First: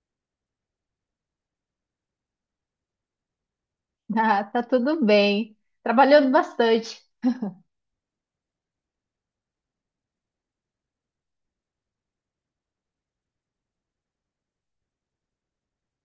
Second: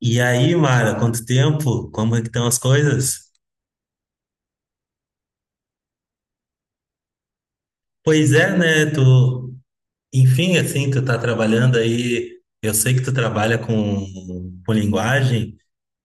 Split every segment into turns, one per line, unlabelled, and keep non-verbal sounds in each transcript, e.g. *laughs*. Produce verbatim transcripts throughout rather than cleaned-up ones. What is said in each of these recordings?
E aí, Mara, quanto tempo? Como é que estão as coisas?
Ah, tá tudo bem. Trabalhando bastante.
Pois é, né? Tu, enfim, assim, tu tá trabalhando aí. Eu sei que tu trabalha com, com linguagem.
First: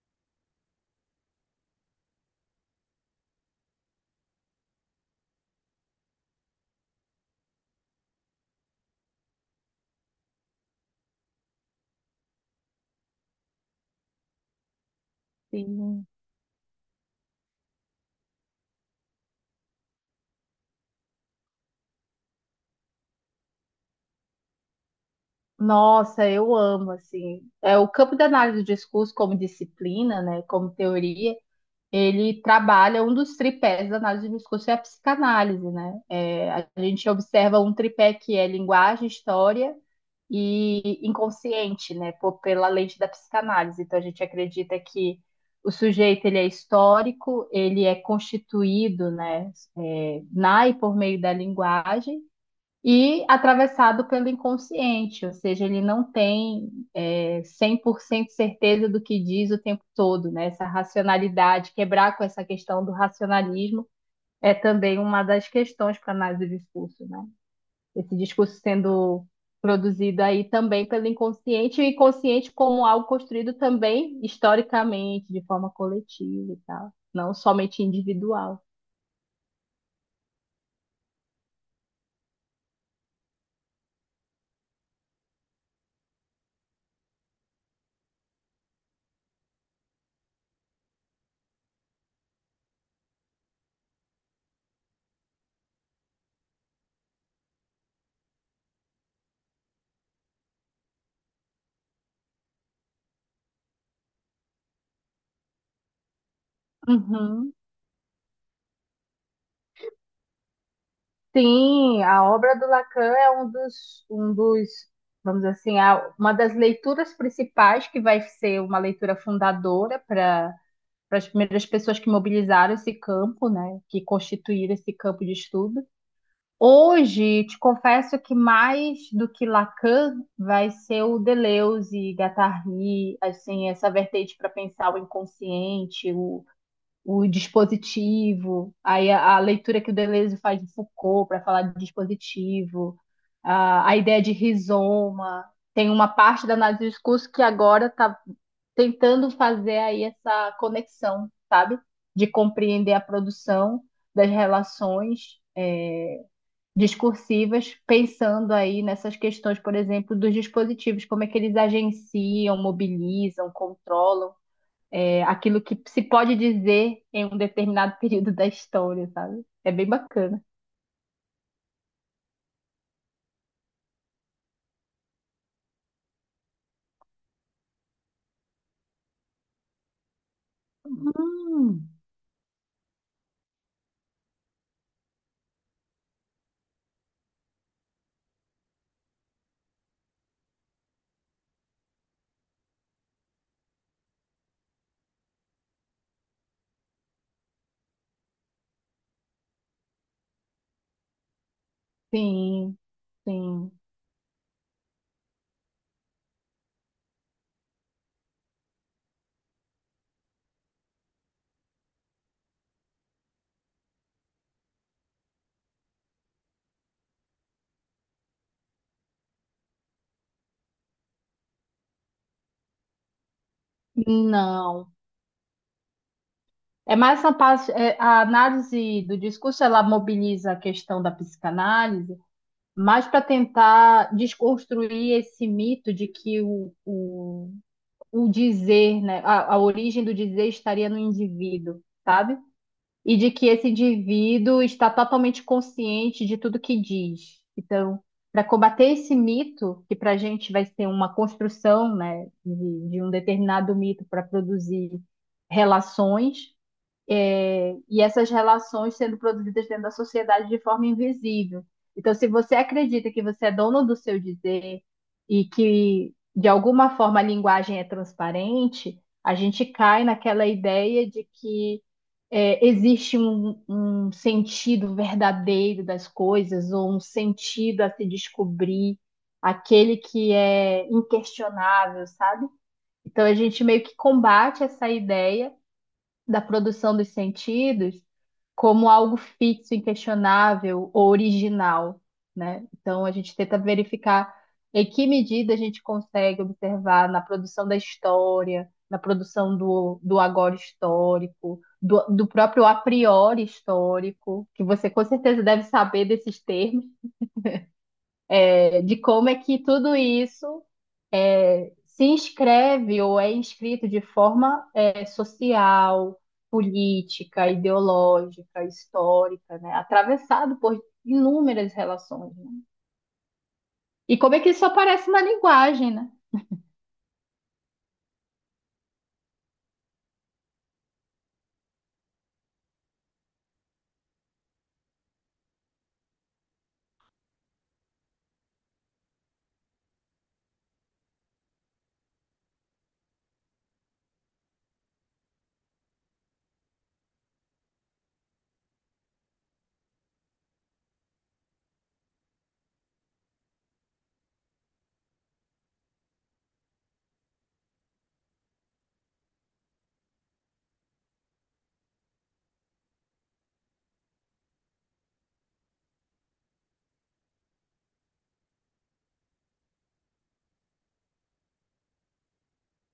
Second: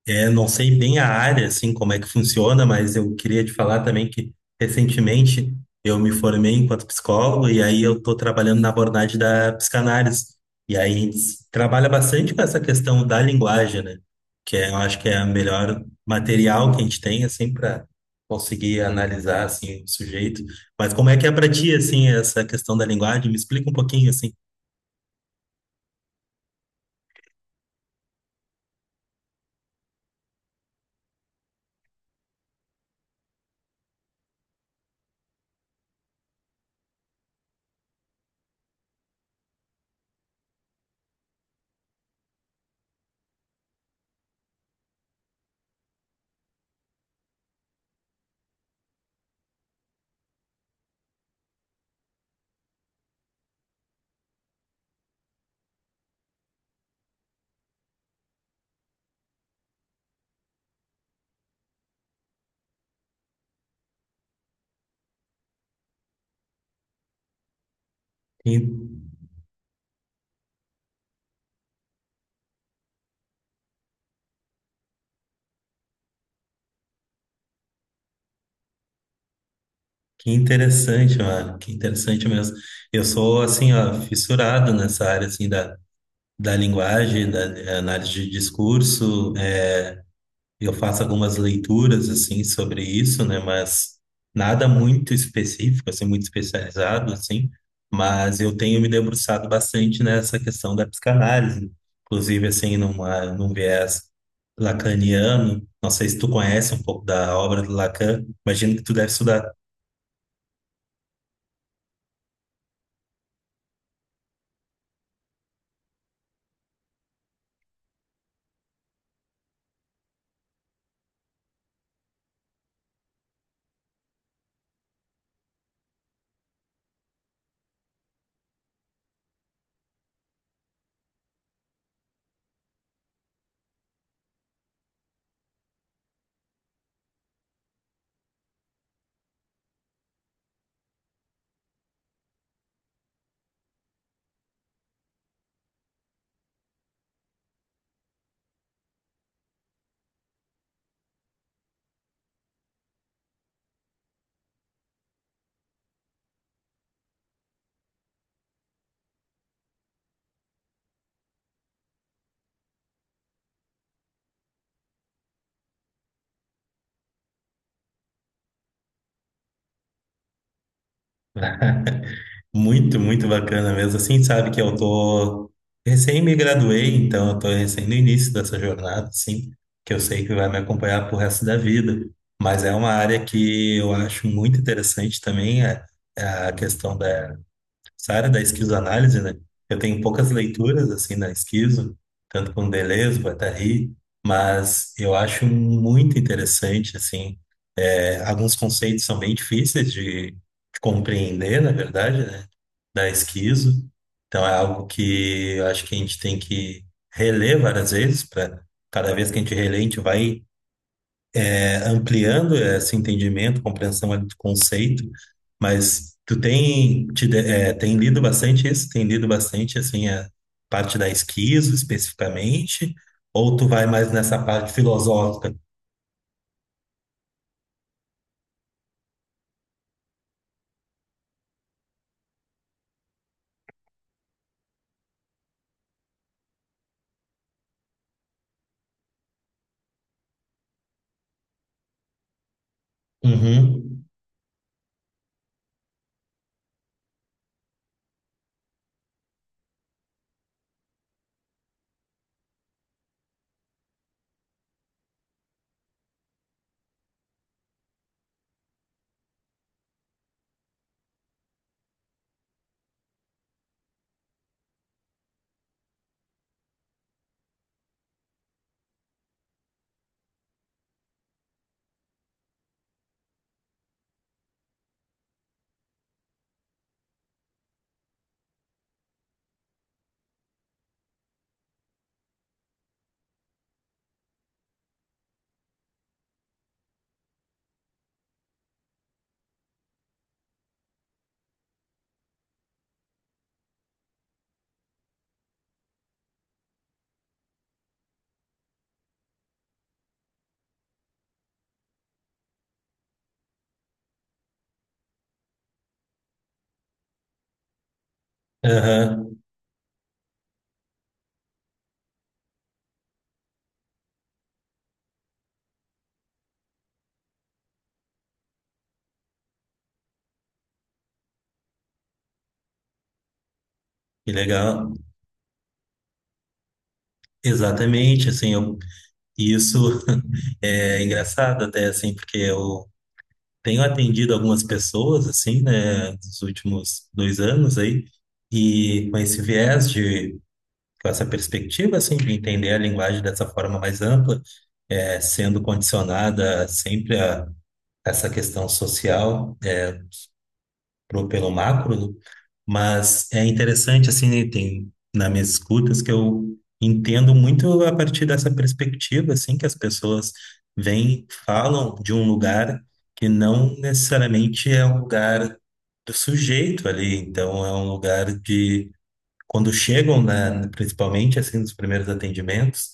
É, não sei bem a área, assim, como é que funciona, mas eu queria te falar também que recentemente eu me formei enquanto psicólogo e aí eu estou trabalhando na abordagem da psicanálise. E aí a gente trabalha bastante com essa questão da linguagem, né? Que é, eu acho que é o melhor
Sim.
material que a gente tem, assim, para conseguir analisar, assim, o sujeito. Mas como é que é para ti, assim, essa questão da linguagem? Me explica um pouquinho, assim.
Nossa, eu amo, assim. É, o campo da análise do discurso como disciplina, né, como teoria, ele trabalha um dos tripés da análise do discurso é a psicanálise, né? É, a gente observa um tripé que é linguagem, história e inconsciente, né? Pô, pela lente da psicanálise. Então a gente acredita que o sujeito ele é histórico, ele é constituído, né, é, na e por meio da linguagem e atravessado pelo inconsciente, ou seja, ele não tem é, cem por cento certeza do que diz o tempo todo, né? Essa racionalidade, quebrar com essa questão do racionalismo é também uma das questões para a análise do discurso, né? Esse discurso sendo produzido aí também pelo inconsciente, e o inconsciente como algo construído também historicamente, de forma coletiva e tal, não somente individual.
Que interessante, mano. Que interessante mesmo. Eu sou, assim, ó, fissurado nessa área, assim, da, da linguagem, da eh, análise de discurso. Eh, eu faço algumas leituras, assim, sobre isso, né? Mas nada muito específico, assim, muito especializado, assim. Mas eu tenho me debruçado bastante nessa questão da psicanálise. Inclusive, assim, numa, num viés lacaniano. Não sei se tu conhece um pouco da
Uhum.
obra do Lacan. Imagino que tu deve estudar.
Sim, a obra do Lacan é um dos, um dos, vamos dizer assim, a- uma das leituras principais que vai ser uma leitura fundadora para para as primeiras pessoas que mobilizaram esse campo, né, que constituíram esse campo de estudo. Hoje, te confesso que mais do que Lacan vai ser o Deleuze, Guattari, assim, essa vertente para pensar o inconsciente, o, o dispositivo, aí a, a leitura que o Deleuze faz de Foucault para falar de dispositivo, a, a ideia de rizoma. Tem uma parte da análise do discurso que agora está tentando fazer aí essa conexão, sabe? De compreender a produção das relações discursivas, pensando aí nessas questões, por exemplo, dos dispositivos, como é que eles agenciam, mobilizam, controlam é, aquilo que se pode dizer em um determinado *laughs* período da história, sabe? É bem bacana.
*laughs* Muito, muito bacana mesmo. Assim, sabe que eu tô recém me graduei, então eu tô recém no início dessa jornada, assim, que eu sei que vai me acompanhar pro resto da
Hum,
vida. Mas é uma área que eu acho muito interessante também, é, é a questão da, essa área da esquizoanálise, né? Eu tenho poucas leituras, assim, na esquizo, tanto com Deleuze, Guattari, mas eu acho muito interessante, assim, é, alguns conceitos são bem difíceis de, de compreender, na verdade, né?
sim,
Da
sim.
esquizo. Então é algo que eu acho que a gente tem que reler várias vezes, para cada vez que a gente relê, a gente vai é, ampliando esse entendimento, compreensão ali do conceito. Mas tu tem, te, de- é, tem lido bastante isso? Tem lido bastante, assim, a parte da esquizo especificamente? Ou tu vai mais nessa parte
Não.
filosófica?
É mais essa parte, é, a análise do discurso, ela mobiliza a questão da psicanálise, mas para tentar desconstruir esse mito de que o, o o dizer, né? A, a origem do dizer estaria no indivíduo, sabe? E de que esse
Uhum,
indivíduo está totalmente consciente de tudo que diz. Então, para combater esse mito, que para a gente vai ser uma construção, né, de, de um determinado mito para produzir relações, é, e essas relações sendo produzidas dentro da sociedade de forma invisível. Então, se você acredita que você é dono do seu dizer e que, de alguma forma, a linguagem é transparente, a gente cai naquela ideia de que é, existe um, um sentido verdadeiro das coisas, ou um sentido a se descobrir, aquele que é inquestionável, sabe? Então, a gente meio que combate essa ideia da produção dos sentidos como algo fixo, inquestionável ou original, né? Então a gente tenta verificar em que medida a gente consegue observar na produção da história, na produção do, do agora histórico, do, do próprio a priori histórico, que você com certeza deve saber desses termos, eh, de como é
aham,
que tudo isso se inscreve ou é inscrito de forma é, social, política, ideológica, histórica, né? Atravessado por inúmeras relações, né? E
que
como é que isso
legal.
aparece na linguagem, né?
Exatamente, assim, eu, e isso *laughs* é engraçado até, assim, porque eu tenho atendido algumas pessoas, assim, né, nos últimos dois anos aí, e com esse viés de, com essa perspectiva, assim, de entender a linguagem dessa forma mais ampla, é, sendo condicionada sempre a essa questão social, pro- pelo macro, né? Mas é interessante, assim, né, tem nas minhas escutas que eu entendo muito a partir dessa perspectiva, assim, que as pessoas vêm, falam de um lugar que não necessariamente é um lugar do sujeito ali, então é um lugar de quando chegam, né, principalmente assim nos primeiros atendimentos,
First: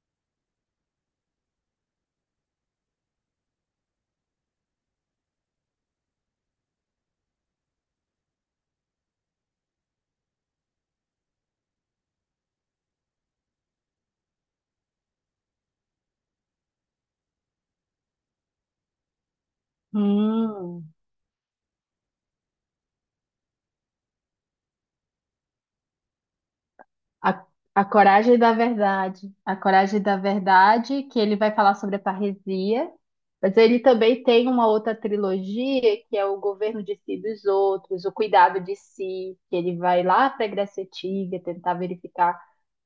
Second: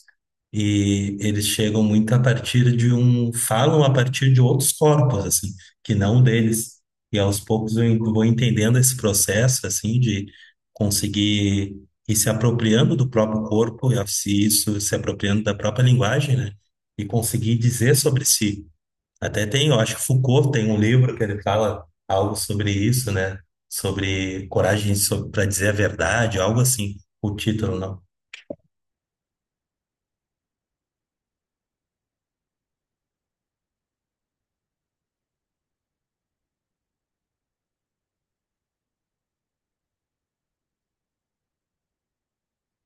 e eles chegam muito a partir de um, falam a partir de outros corpos assim, que não o deles. E aos poucos eu en- vou entendendo esse processo assim de conseguir ir se apropriando do próprio corpo, e se isso se apropriando da própria linguagem, né? E conseguir dizer sobre si. Até tem, eu acho que Foucault tem um
Hum.
livro que ele fala algo sobre isso, né? Sobre coragem para dizer a verdade, algo assim, o
A,
título,
a
não.
coragem da verdade. A coragem da verdade, que ele vai falar sobre a parresia, mas ele também tem uma outra trilogia, que é o governo de si e dos outros, o cuidado de si, que ele vai lá para a Grécia Antiga tentar verificar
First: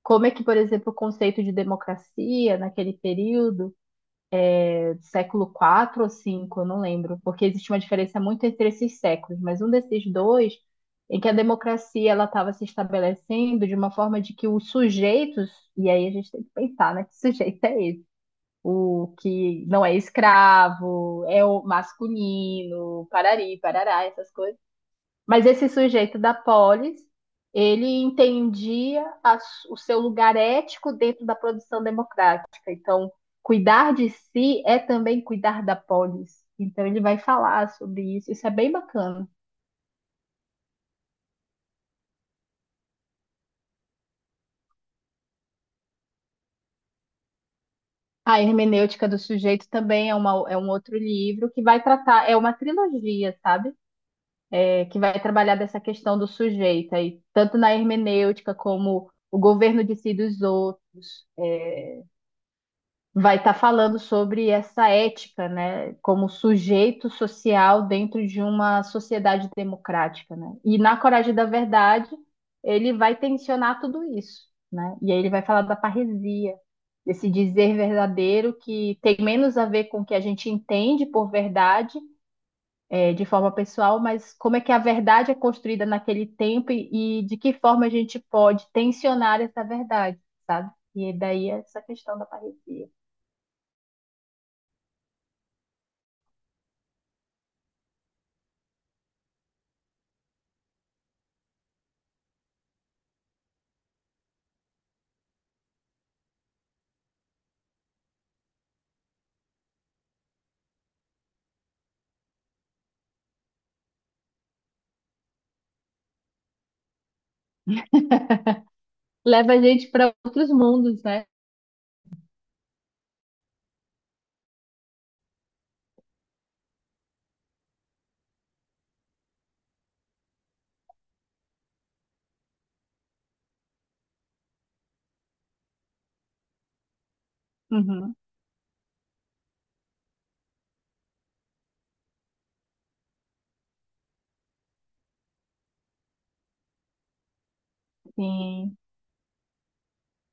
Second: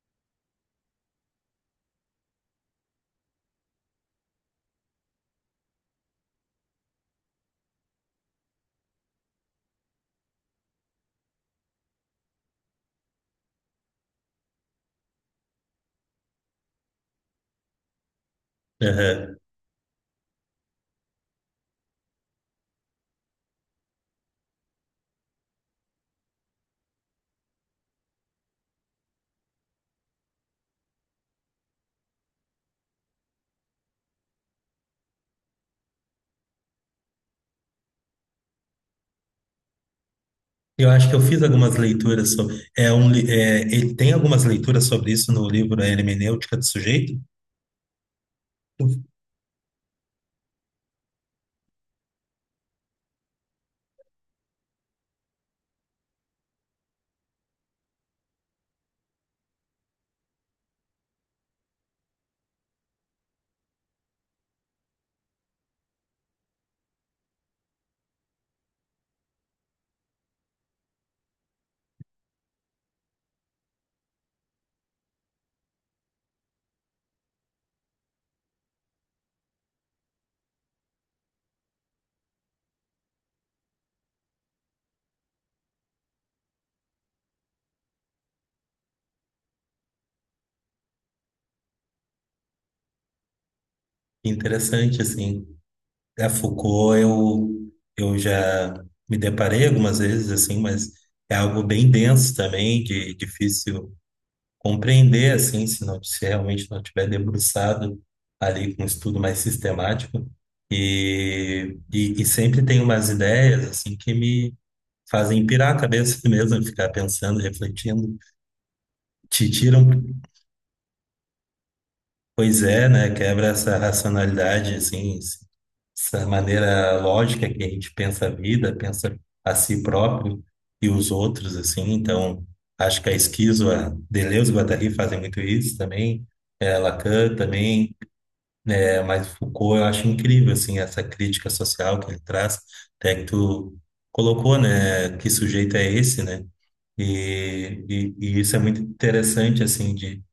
como é que, por exemplo, o conceito de democracia naquele período século quatro ou cinco, eu não lembro, porque existe uma diferença muito entre esses séculos, mas um desses dois em que a democracia ela estava se estabelecendo de uma forma de que os sujeitos, e aí a gente tem que pensar, né, que sujeito é esse? O
Aham.
que não é escravo, é o masculino, parari, parará, essas coisas, mas esse sujeito da polis, ele entendia a s- o seu lugar ético dentro da produção democrática. Então, cuidar de si é também cuidar da polis. Então, ele vai falar sobre isso. Isso é bem bacana.
Eu acho que eu fiz algumas leituras sobre. É um, li- é, ele tem algumas leituras sobre isso no livro A Hermenêutica do Sujeito.
A Hermenêutica do Sujeito também é, uma- é um outro livro que vai tratar, é uma trilogia, sabe? É, que vai trabalhar dessa questão do sujeito aí, tanto na hermenêutica como o governo de si dos outros. É, vai estar falando sobre essa ética, né, como sujeito social dentro de uma sociedade democrática, né? E na Coragem da Verdade, ele vai tensionar tudo isso, né? E aí ele vai falar da parresia, desse dizer verdadeiro que tem menos a ver com o que a gente entende por verdade, é, de forma pessoal, mas como é que a verdade é construída naquele tempo e, e de que forma a gente pode tensionar essa verdade, sabe? E daí essa questão da parresia.
Interessante, assim. A Foucault, eu, eu já me deparei algumas vezes, assim, mas é algo bem denso também, de, difícil compreender, assim, se não, se realmente não tiver debruçado ali com um estudo mais sistemático. E, e, e sempre tem umas ideias, assim, que me fazem pirar a cabeça *laughs* mesmo, ficar pensando, refletindo, te
Leva a
tiram.
gente para outros mundos, né?
Pois é, né? Quebra essa racionalidade, assim, esse- essa maneira lógica que a gente pensa a vida, pensa a si próprio e os outros, assim. Então, acho que a Esquizo, a Deleuze e Guattari fazem muito isso também, é, Lacan também,
Uhum,
é, mas Foucault eu acho incrível, assim, essa crítica social que ele traz, até que tu colocou, né? Que sujeito é esse, né? E, e, e isso é
sim,
muito interessante, assim, de,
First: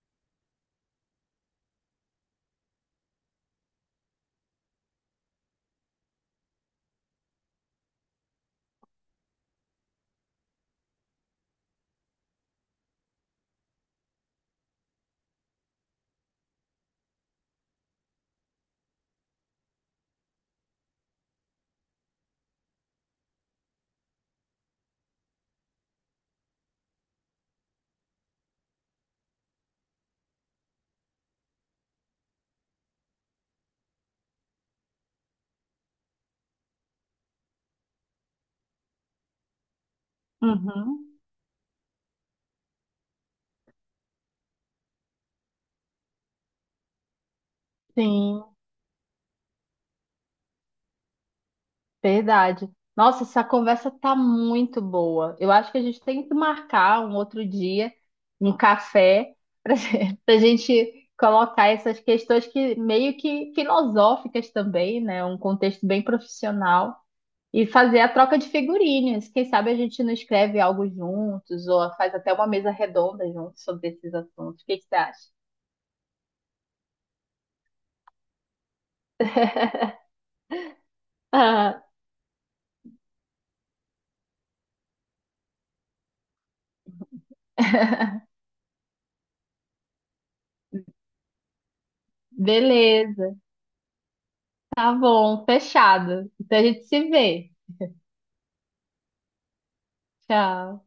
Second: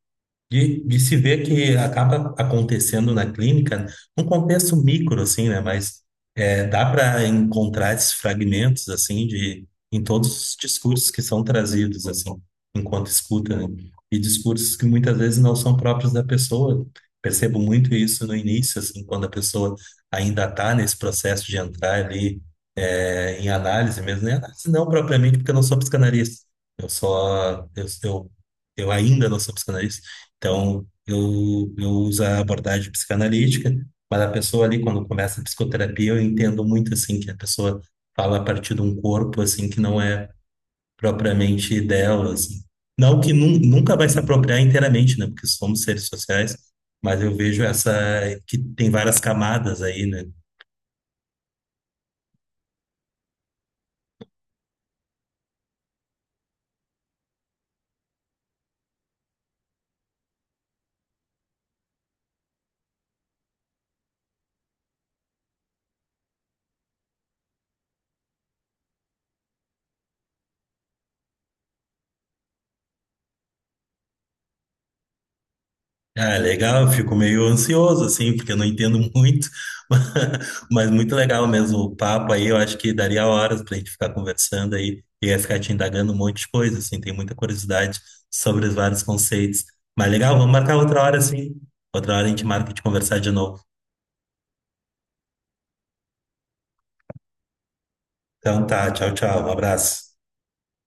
de se ver que acaba acontecendo na clínica, num contexto micro, assim, né? Mas é, dá para encontrar esses fragmentos, assim, de, em todos os discursos que são trazidos, assim, enquanto escuta, né? E discursos que muitas vezes não são próprios da pessoa. Percebo muito isso no início, assim, quando a pessoa ainda está nesse processo de entrar ali é, em análise mesmo, né? Análise não propriamente, porque eu não sou psicanalista. Eu só, eu, eu eu ainda não sou psicanalista, então, eu, eu uso a abordagem psicanalítica, mas a pessoa ali, quando começa a psicoterapia, eu entendo muito, assim, que a pessoa fala a partir de um corpo, assim, que não é
uhum,
propriamente dela, assim. Não que nun- nunca vai se apropriar inteiramente, né? Porque somos seres sociais, mas eu vejo essa,
sim,
que tem várias camadas aí, né?
verdade. Nossa, essa conversa tá muito boa. Eu acho que a gente tem que marcar um outro dia, um café, para *laughs* a gente colocar essas questões que meio que filosóficas também, né? Um contexto bem profissional e fazer a troca de figurinhas. Quem sabe a gente não escreve algo juntos ou faz até uma mesa redonda juntos sobre esses assuntos. O que que você acha?
Ah, legal, eu fico meio ansioso, assim, porque eu não entendo muito, *laughs* mas muito legal mesmo o
*laughs*
papo aí, eu acho que daria horas pra gente ficar conversando aí, e ia ficar te indagando um monte de coisa, assim, tem muita curiosidade
Ah.
sobre os vários conceitos. Mas legal, vamos marcar outra hora, assim, outra hora a gente marca de conversar de
Beleza.
novo.
Tá bom, fechado. Então a gente se vê.
Então tá, tchau, tchau, um abraço.
Tchau.